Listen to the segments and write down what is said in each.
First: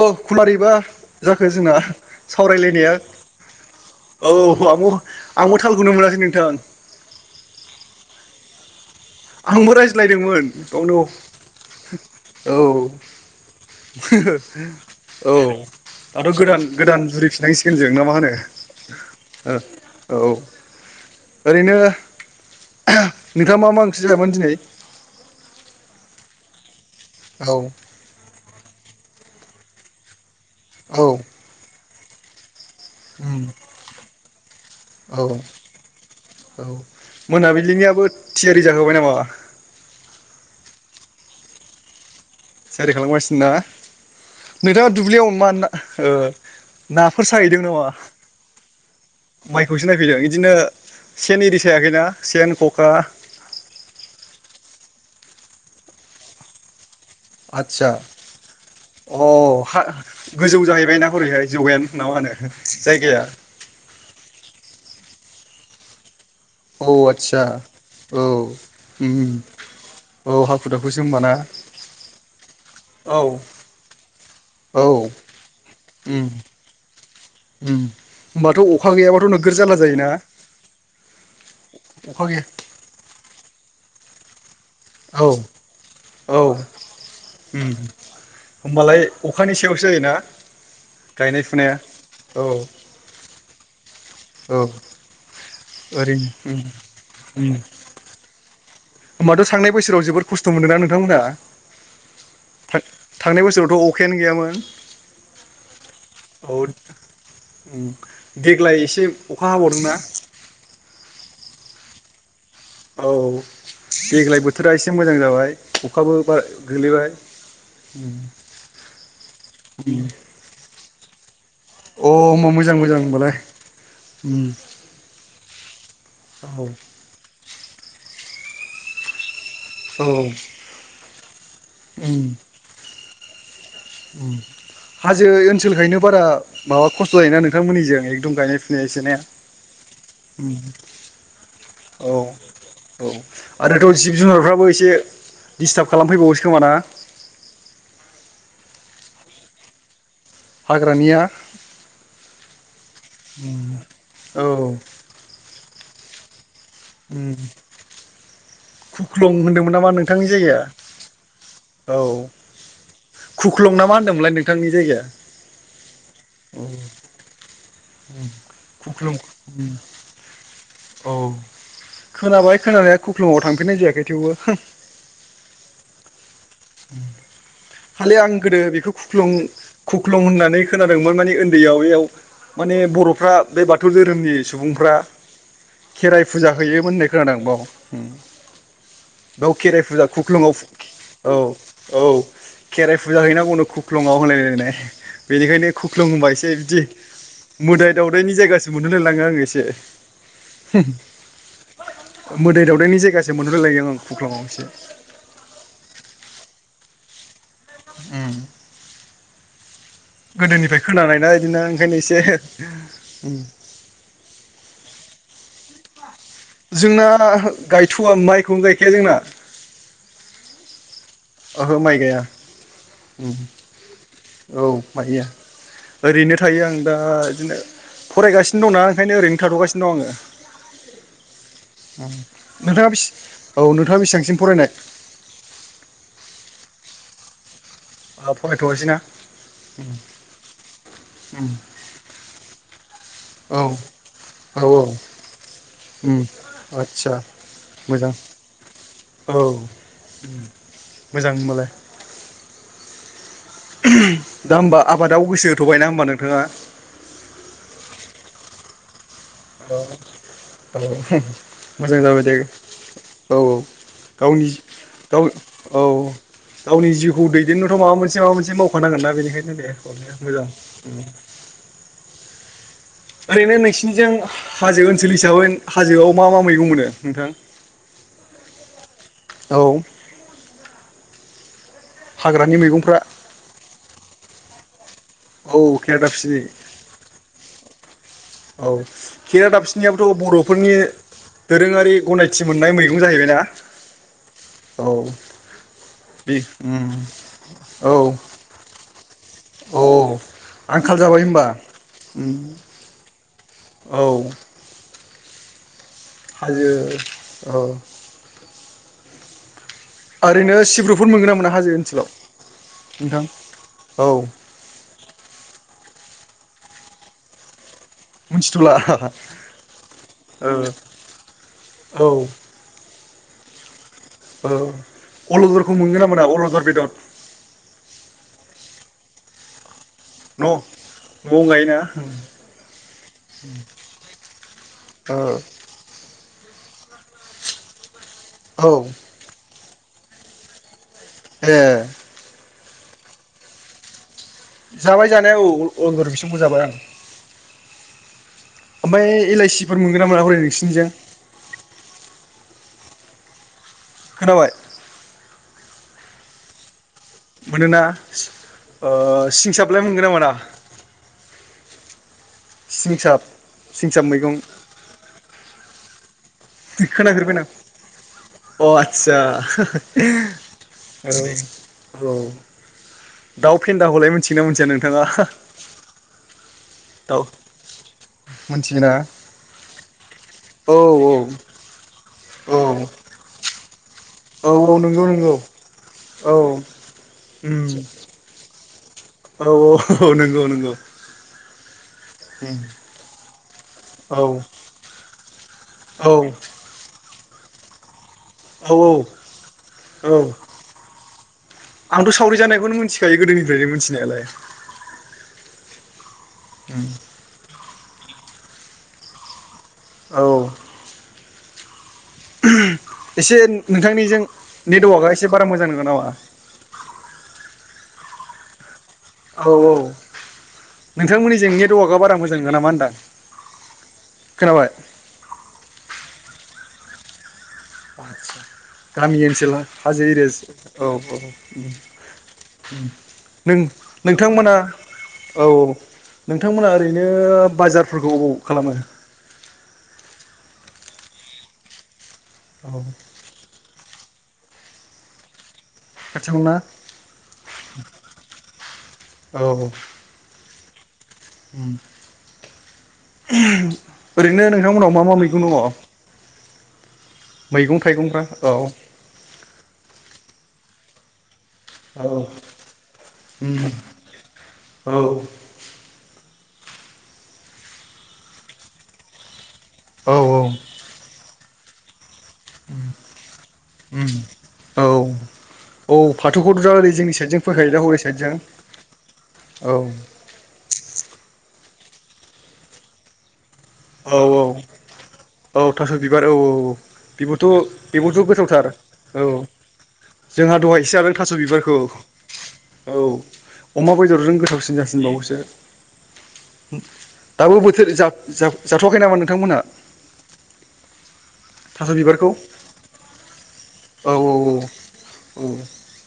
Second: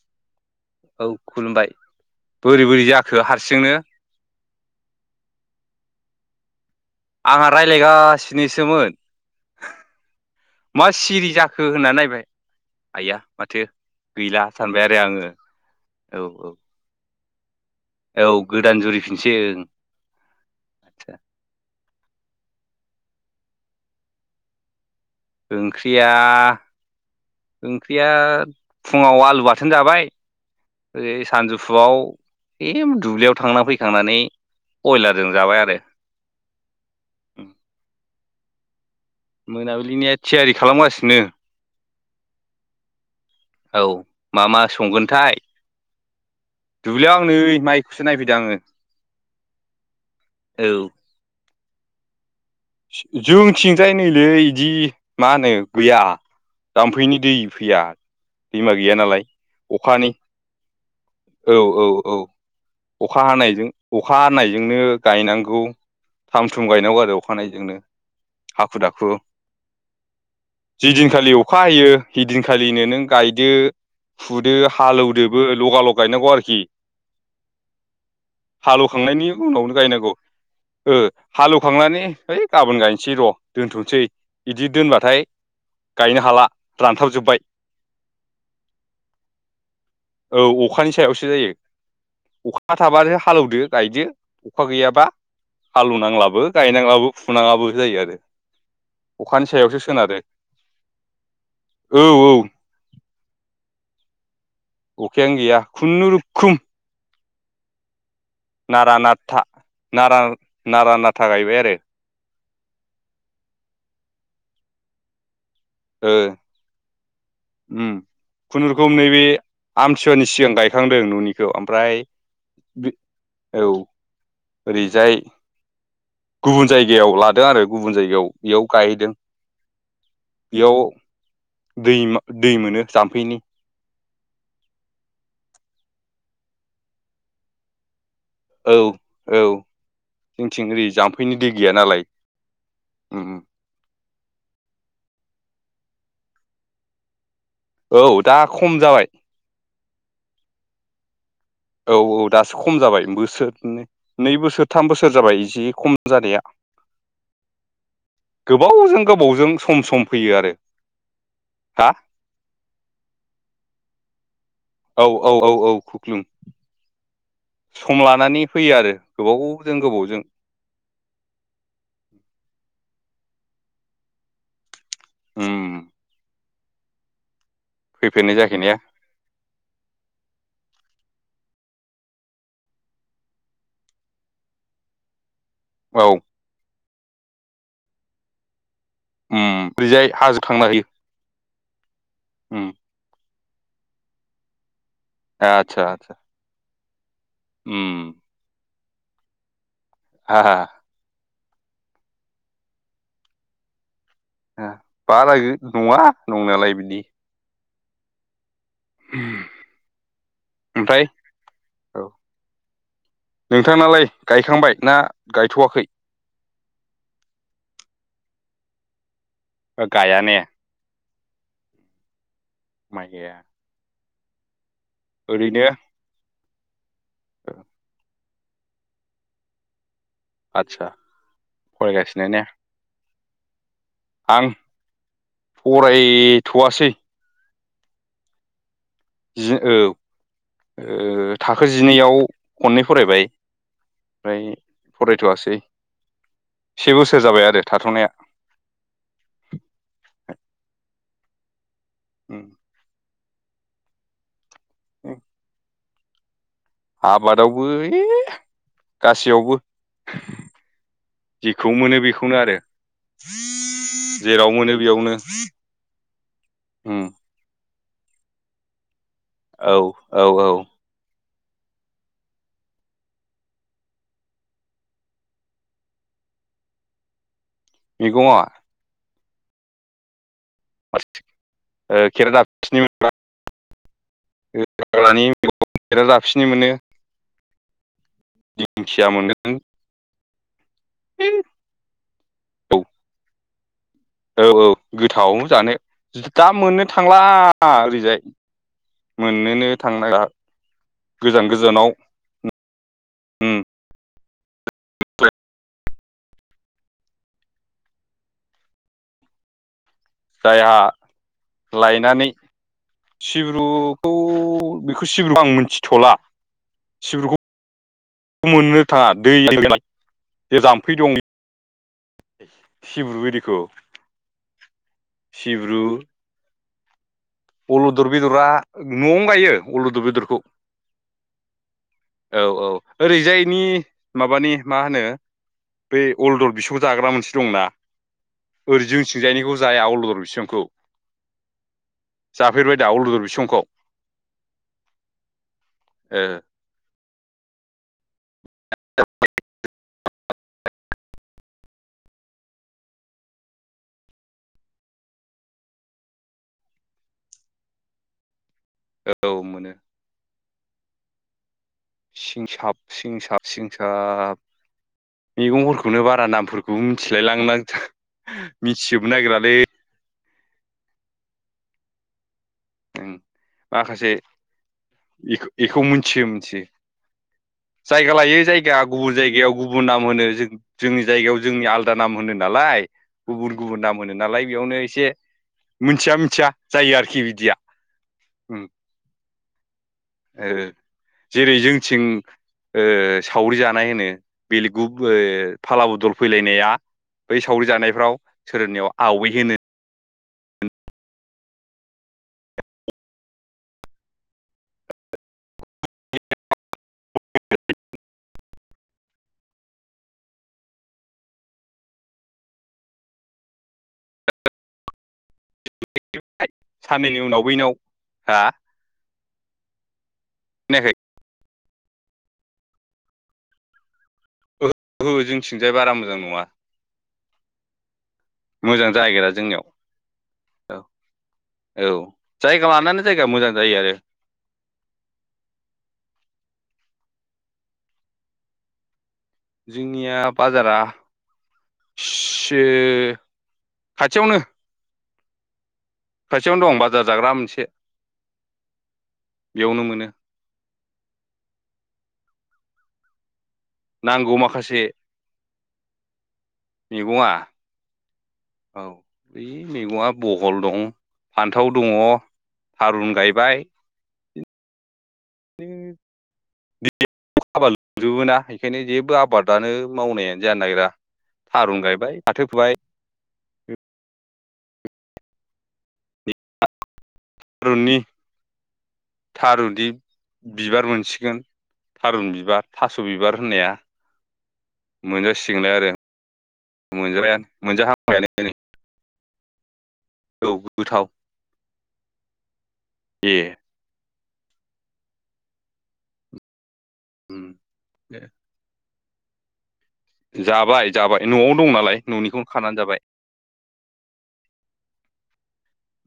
अ' खुमारिबा औ जाखो खुलुमबाय जोंना सावराय बोरै बोरै लायनाया जाखो हारसिंनो औ मा म'आंबो थालखौनो मोनाखै नोंथां। आंहा रायलायगासिनोसोमोन। आंबो रायज्लायदोंमोन मा गावनो सिरि जाखो होनना नायबाय औ आइया माथो गैला सानबाय आरो आङो औ औ दाथ' औ गोदान गोदान जुरि फिनांसिगोन जों ना मा औ होनो गोदान जुरिफिनसै ओ ओं औ आदसा ओरैनो नोंथाङा मा मा ओंख्रि जायामोन दिनै ओंख्रिया ओं ख्रिया फुङाव आलु बाथोन जाबाय। ओरै सानजुफुआव एम दुब्लियाव थांनानै फैखांनानै बयलारजों जाबाय आरो। औ मोनाबिलिनियाबो थियारि जाखाबाय नामा? मोनाबिलिनिया थियारि खालामगासिनो। थियारि खालाम गासिनो ना औ मा मा नोंथाङा दुब्लियाव संगोनथाय मा ना ओ दुब्लियाव नाफोर आं नै साहैदों नामा माइखौसो नायफैदों आङो माइखौसो नायफैदों इदिनो औ सेन एरि सायाखैना सेन, ख'खा जोंथिंजाय नैलै इदि मा होनो गैया जामफैनि दै फैया। आदसा दैमा गैया अ नालाय हा अखानि गोजौ जाहैबायना हरैहाय औ जौयेन औ ना मा औ होनो जायगाया अखा हानायजों अखा हानायजोंनो गायनांगौ थाम थुम औ गायनांगौ आरो आदसा फानायजोंनो औ हाखु दाखु उम औ हाखु दाख जिदिनखालि अखा हायो हिदिनखालिनो नों औ गायदो। फुदो औ हालौदोबो लगालग उम गायनांगौ आरोखि। उम होमबाथ' अखा हालौखांनायनि गैयाबाथ' नोगोद उनावनो जारला जायोना? गायनांगौ ओ हालौ खांनानै अखा गैया हैय गाबोन गायनोसै र' दोनथ'सै इदि दोनबा थाय औ गायनो हाला औ रानथाब जोब्बाय। उम होमबालाय अखानि सायावसो जायोना औ अखानि सायावसो गायनाय जायो फुनाया? औ। अखा थाबानो हालौदो गायदो अखा औ गैयाबा हालौ ओरैनो नांलाबो उम गायनांलाबो। उम नाङाबो जायो आरो। अखानि होमबाथ' सांनाय सायावसो बोसोराव सोनारो जोबोद खस्थ मोनदों ना नोंथां मोनहा? औ औ थां-थांनाय बोसोरावथ' अखायानो गैयामोन। अखायानो गैया खुनु औ रुखुम। उम देग्लाय नारा एसे नाथा अखा हाबावदोंना? नारा नारा नाथा गायबाय आरो। औ देग्लाय बोथोरा एसे मोजां जाबाय। ओ अखाबो बारा गोलैबाय उम खुनु रुखुम नैबे अ आमथि सुवानि सिगां गायखांदों न'नि खौ आमफ्राय होमबा मोजां बे मोजां होनबालाय औ ओरै जाय औ गुबुन जायगायाव लादो आरो गुबुन जायगायाव इयाव गायहैदों। औ औ बेयाव दैमा दै मोनो जाम्फैनि। हाजो ओनसोलखायनो बारा माबा खस्थ जायोना नोंथांमोननिजों दुम गायनाय औ फुनाया एसे ने औ जोंथिं ओरै जाम्फैनि दै गैया नालाय औ औ उम आरोथ जिब जुनारफ्राबो एसे दिसथाब खालामफैबावोसो खोमाना औ दा खम जाबाय हाग्रानिया औ-औ दासो खम जाबाय बोसोरनै-नै औ बोसोर थाम बोसोर जाबाय जि खम जानाया। उम गोबावजों खुख्लं गोबावजों होनदोंमोन सम नामा सम नोंथांनि फैयो आरो जायगाया? हा औ। खुख्लं ना मा होनदोंमोनलाय नोंथांनि औ औ औ खुख्लुं जायगाया? सम लानानै फैयो आरो गोबावजों-गोबावजों। औ खोनाबाय खोनानाया खुख्लुङाव थांफेरनाय जायाखै थेवबो हम। उम-उम। खालि फैफेरनाय आं गोदो जाहैनाया बेखौ खुख्लं-खुख्लं होननानै खोनादोंमोन माने उन्दैयाव बैयाव। माने बर'फ्रा बे बाथौ धोरोमनि सुबुंफ्रा औ खेराइ फुजा हैयोमोन होननाय खोनादों बाव। बेयाव उम खेराइ फुजा ओरैजाय हाजो खुख्लुङआव थांना होयो औ-औ उम खेराइ फुजा हैनांगौनो खुख्लंआव होनलायलायनाय। बेनिखायनो आदसा खुख्लं आदसा होनबा एसे बिदि उम मोदाय-दावदायनि जायगासो मोनहरलायलाङो आङो एसे। हा-हा। मोदाइ-दावदायनि जायगासो मोनहरलायलाङो आं खुख्लाङाव एसे। बारा नङा नंनायालाय बिदि। उम। उम। गोदोनिफ्राय खोनानायना बिदिनो ओंखायनो औ एसे। नोंथांनालाय गायखांबाय ना गायथ'वाखै? जोंना गायथ'वा माइखौनो गायखाया जोंना। ओ गाया ने। ओहो माइ गाया माइ उम गाया औ माइ गाया। ओरैनो ओरैनो थायो आं दा बिदिनो फरायगासिनो दंना ओंखायनो ओरैनो थाथ'गासिनो दं आङो। आदसा फरायगासिनो ने। नोंथाङा बेसि औ नोंथाङा बेसेबांसिम आं फरायनाय? फरायथ'वासै। अ फरायथ'यासिना। जि औ ओ थाखो जिनैआव खननै फरायबाय। औ ओमफ्राय औ औ फरायथ'वासै से आदसा बोसोर जाबाय आरो थाथ'नाया। मोजां औ मोजां होनबालाय। उम। दा होमबा आबादाव गोसो होथ'बायना होमबा नोंथाङा। आबादावबो इ गासैयावबो औ जेखौ मोनो मोजां जाबाय दे बेखौनो औ आरो। औ गावनि जेराव जि मोनो बेयावनो गावनि औ गावनि उम जिउखौ दै देननोथ' माबा मोनसे-माबा मोनसे मावखानांगोन ना बेनिखायनो दे औ हरजाया औ मोजां। औ ओरैनो नोंसिनिजों हाजो ओनसोल हिसाबै हाजोआव मा-मा मैगं मोनो नोंथां? मैगंआ औ। [unintelligible] हाग्रानि खेरादाफिनि मैगंफ्रा मोनबा हाग्रानि औ मैगंफ्रा खेरा खेरादाफिनि दाबसिनि मोनो। औ दिंखिया मोनो खेरा दाबफि नियाबोथ' बर'फोरनि दोरोङारि गनायथि मोननाय औ मैगं जाहैबायना। औ बे दा मोननो उम थांला औ ओरैजाय। मोननोनो थांला औ आंखाल जाबाय होमबा गोजान गोजानाव उम। औ हाजो औ ओरैनो जायहा सिब्रुफोर मोनगोन ना मोना हाजो ओनसोलाव लायनानै नोंथां औ सिब्रुखौ बेखौ सिब्रुखौ आं मिथिथ'ला सिब्रुखौ मिथिथ'ला मोननो थाङा दै गोनां जे ओ जाम्फै दं औ सिब्रु इरिखौ अलदरखौ मोनगोन ना मोना अलदर बेदर? अलुदर बेदरा न'आवनो गायो अलुदर बेदरखौ। न' न'आव गायोना औ औ ओरैजायनि माबानि मा होनो ओ बे अलदल बिसौ जाग्रा मोनसे दंना औ ओरै जों थिंजायनिखौ जाया आलदर बिसांखौ ए जाफेरबाय दा उलुदुर बिसंखौ? जाबाय जानाया औ अगुर ओ बिसमखौ जाबाय आं। ओमफ्राय एलाइसिफोर मोनगोन ना मोना हरै नोंसिनिजों? खोनाबाय? मोनोना ओ औ मोनो सिंसाब्लाय मोनगोन ना मोना? सिंसाब सिंसाब सिंसाब मैगंफोरखौनो बारा नाम खोनाफेरबाय नों अ मिथिजोबनो आतसा नागिरालै आरो बे औ ओं दाउ फेन्दा हलाय माखासे मिथिगोना मिथिया नोंथाङा बे-बेखौ मिथियो मोनथियो दाउ जायगा लायो जायगाया मिथियोना गुबुन जायगायाव गुबुन नाम होनो जों औ जोंनि औ जायगायाव जोंनि आल दा नाम होनो औ नालाय गुबुन गुबुन नाम मोनो नालाय औ बेयावनो नंगौ एसे नंगौ मिथिया औ मिथिया जायो आरोखि बिदिया उम ओम। औ औ नंगौ नंगौ जेरै जोंथिं उम ओ सावरि जानाय होनो औ बेलिगु फाला बदल फैलायनाया बै सावरि जानायफ्राव औ सोरनियाव औ आवै होनो औ आंथ' सावरि जानायखौनो मिथिखायो गोदोनिफ्रायनो मिथिनायालाय [inaudible] औ एसे नोंथांनिजों नेटवारकआ एसे बारा मोजां नङा नामा? साननैनि उनाव बैनाव हा औ औ खोनायाखै नोंथांमोननि जोंनाय दवकआ बारा मोजां नङा नामा होनदा? ओहो जोंथिंजाय बारा मोजां नङा आतसा मोजां जागेरा जोंनियाव औ औ जायगा लानानै जायगा मोजां नों जायो आरो नोंथांमोना औ नोंथांमोना ओरैनो बाजारफोरखौ खालामो जोंनिया बाजारा औ [unintelligible] खाथियावनो खाथियावनो दं बाजार जाग्रा मोनसे बेयावनो मोनो ओम [unintelligible] नांगौ ओरैनो माखासे नोंथांमोनाव मा मा मैगं दङ? मैगङा मैगं थाइगंफ्रा औ बै मैगङा बहल दं। फान्थाव दङ औ थारुन गायबाय उम औ [unintelligible] लोंजोबोना बेखायनो जेबो आबाद फ्रानो औ मावनायानो जानो नागिरा थारुन गायबाय फाथो फु ओम औ औ फाथोखौथ' दा ओरै जोंनि साइदजों फैखायोदा थारुननि हरै साइदजों औ। थारुननि बिबार मोनसिगोन थारुन बिबार, थास' बिबार होननाया औ औ औ मोनजासिगोनलाय आरो थास' बिबार औ औ मोनजाबायानो बिबोथ' बिबोथ' मोनजाहांबायानो नै गोथावथार औ औ जोंहा दहायसो गोथाव जादों थास' बिबारखौ औ। ए अमा बेदरजों गोथावसिन जासिनबावोसो उम दाबो बोथोर जा-जा जाथ'आखै नामा नोंथांमोनहा? जाबाय जाबाय न'आव दं थास' नालाय बिबारखौ न'निखौनो खानानै जाबाय। औ औ औ औ।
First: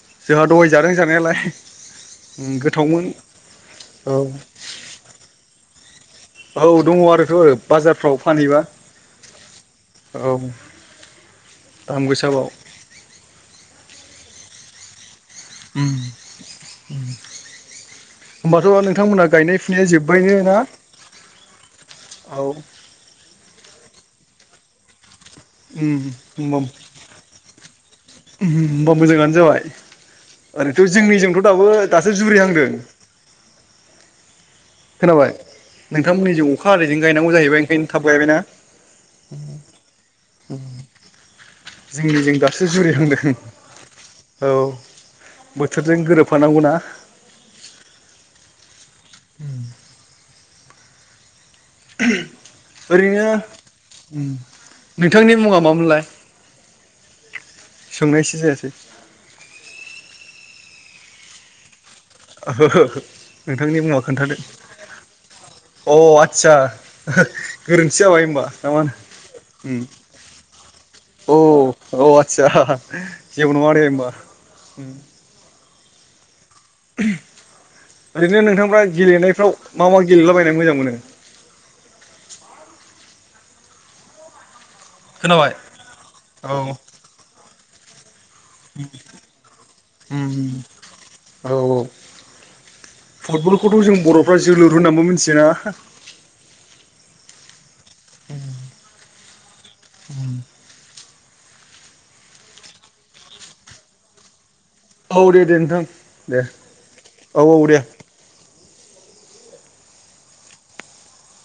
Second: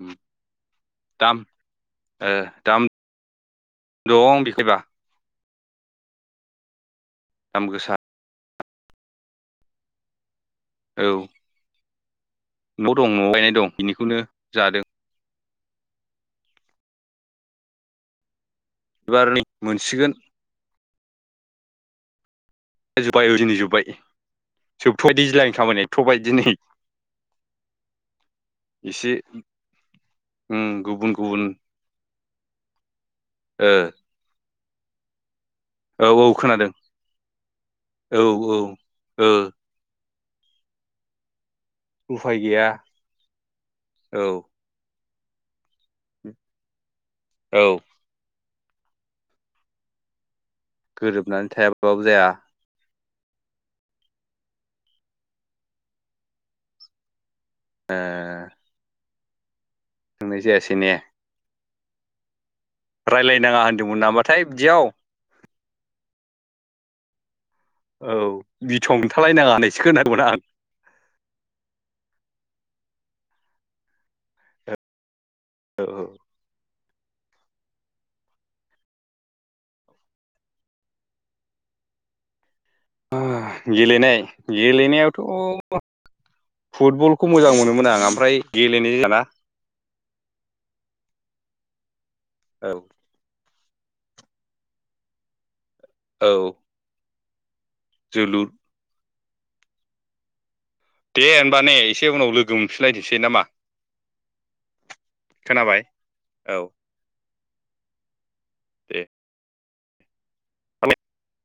उम जोंहा दहाय जादों दाम जानायालाय ओ दाम गोथावमोन। औ दं बिखैबा औ दङ आरोथ' आरो दाम गोसा बाजारफ्राव फानहैबा औ औ। दाम गोसाबाव। न'आव दं न'आव गायनाय दं बेनिखौनो जादों। ओम ओम होमबाथ' नों थांमोनहा एबार नै गायनाया फुनाया मोनसिगोन जोब्बाय ना? औ। जोब्बाय ओ दिनै जोब्बाय जोबथ'बाय दैज्लाांनि खामानिया थ'बाय उम दिनै। ओमबा एसे मोजाङानो जाबाय उम ओरैथ' गुबुन गुबुन जोंनिजोंथ' दाबो दासो जुरिहांदों। ओ खोनाबाय? औ औ नोंथांमोननिजों अखा खोनादों हादैजों गायनांगौ जाहैबाय ओंखायनो थाब औ गायबायना? औ ओ ओम उफाय जोंनिजों दासो गैया जुरिहांदों औ। बोथोरजों गोरोब फानांगौना। औ। उम गोरोबनानै थायाबा [unintelligible] ओरैनो ओम नोंथांनि मुंआ मामोनलाय? ओ सोंनायसो जायासै। सोंनाय जायासै ने? ओहो रायलायनाङा नोंथांनि होनदोंमोन मुंआ खोन्थादो नामाथाय बिदियाव अ आदसा हो गोरोन्थि औ जाबाय होनबा ना मा बिथं होनो? खोन्थालायनाङा अम। होननायसो खोनादोंमोन आं अ -औ आतसा जेबो नड़ादे ओमबा। औ -औ। ओरैनो नोंथांफ्रा गेलेनायफ्राव मा -मा गेलेलाबायनो मोजां मोनो? गेलेनाय- खोनाबाय गेलेनायावथ' औ फुटबल खौ मोजां मोनोमोन आं ओमफ्राय गेलेनाय जायाना अम औ- औ। औ। फुटबल खौथ' जों बर'फ्रा जोलुर होननानैबो मिथियो ना? औ। जोलुर उम दे होनबा ने एसे उनाव लोगो मोनफिनलायथसै नामा? औ दे -दे नोंथां खोनाबाय दे औ औ- औ दे। दे। [unintelligible]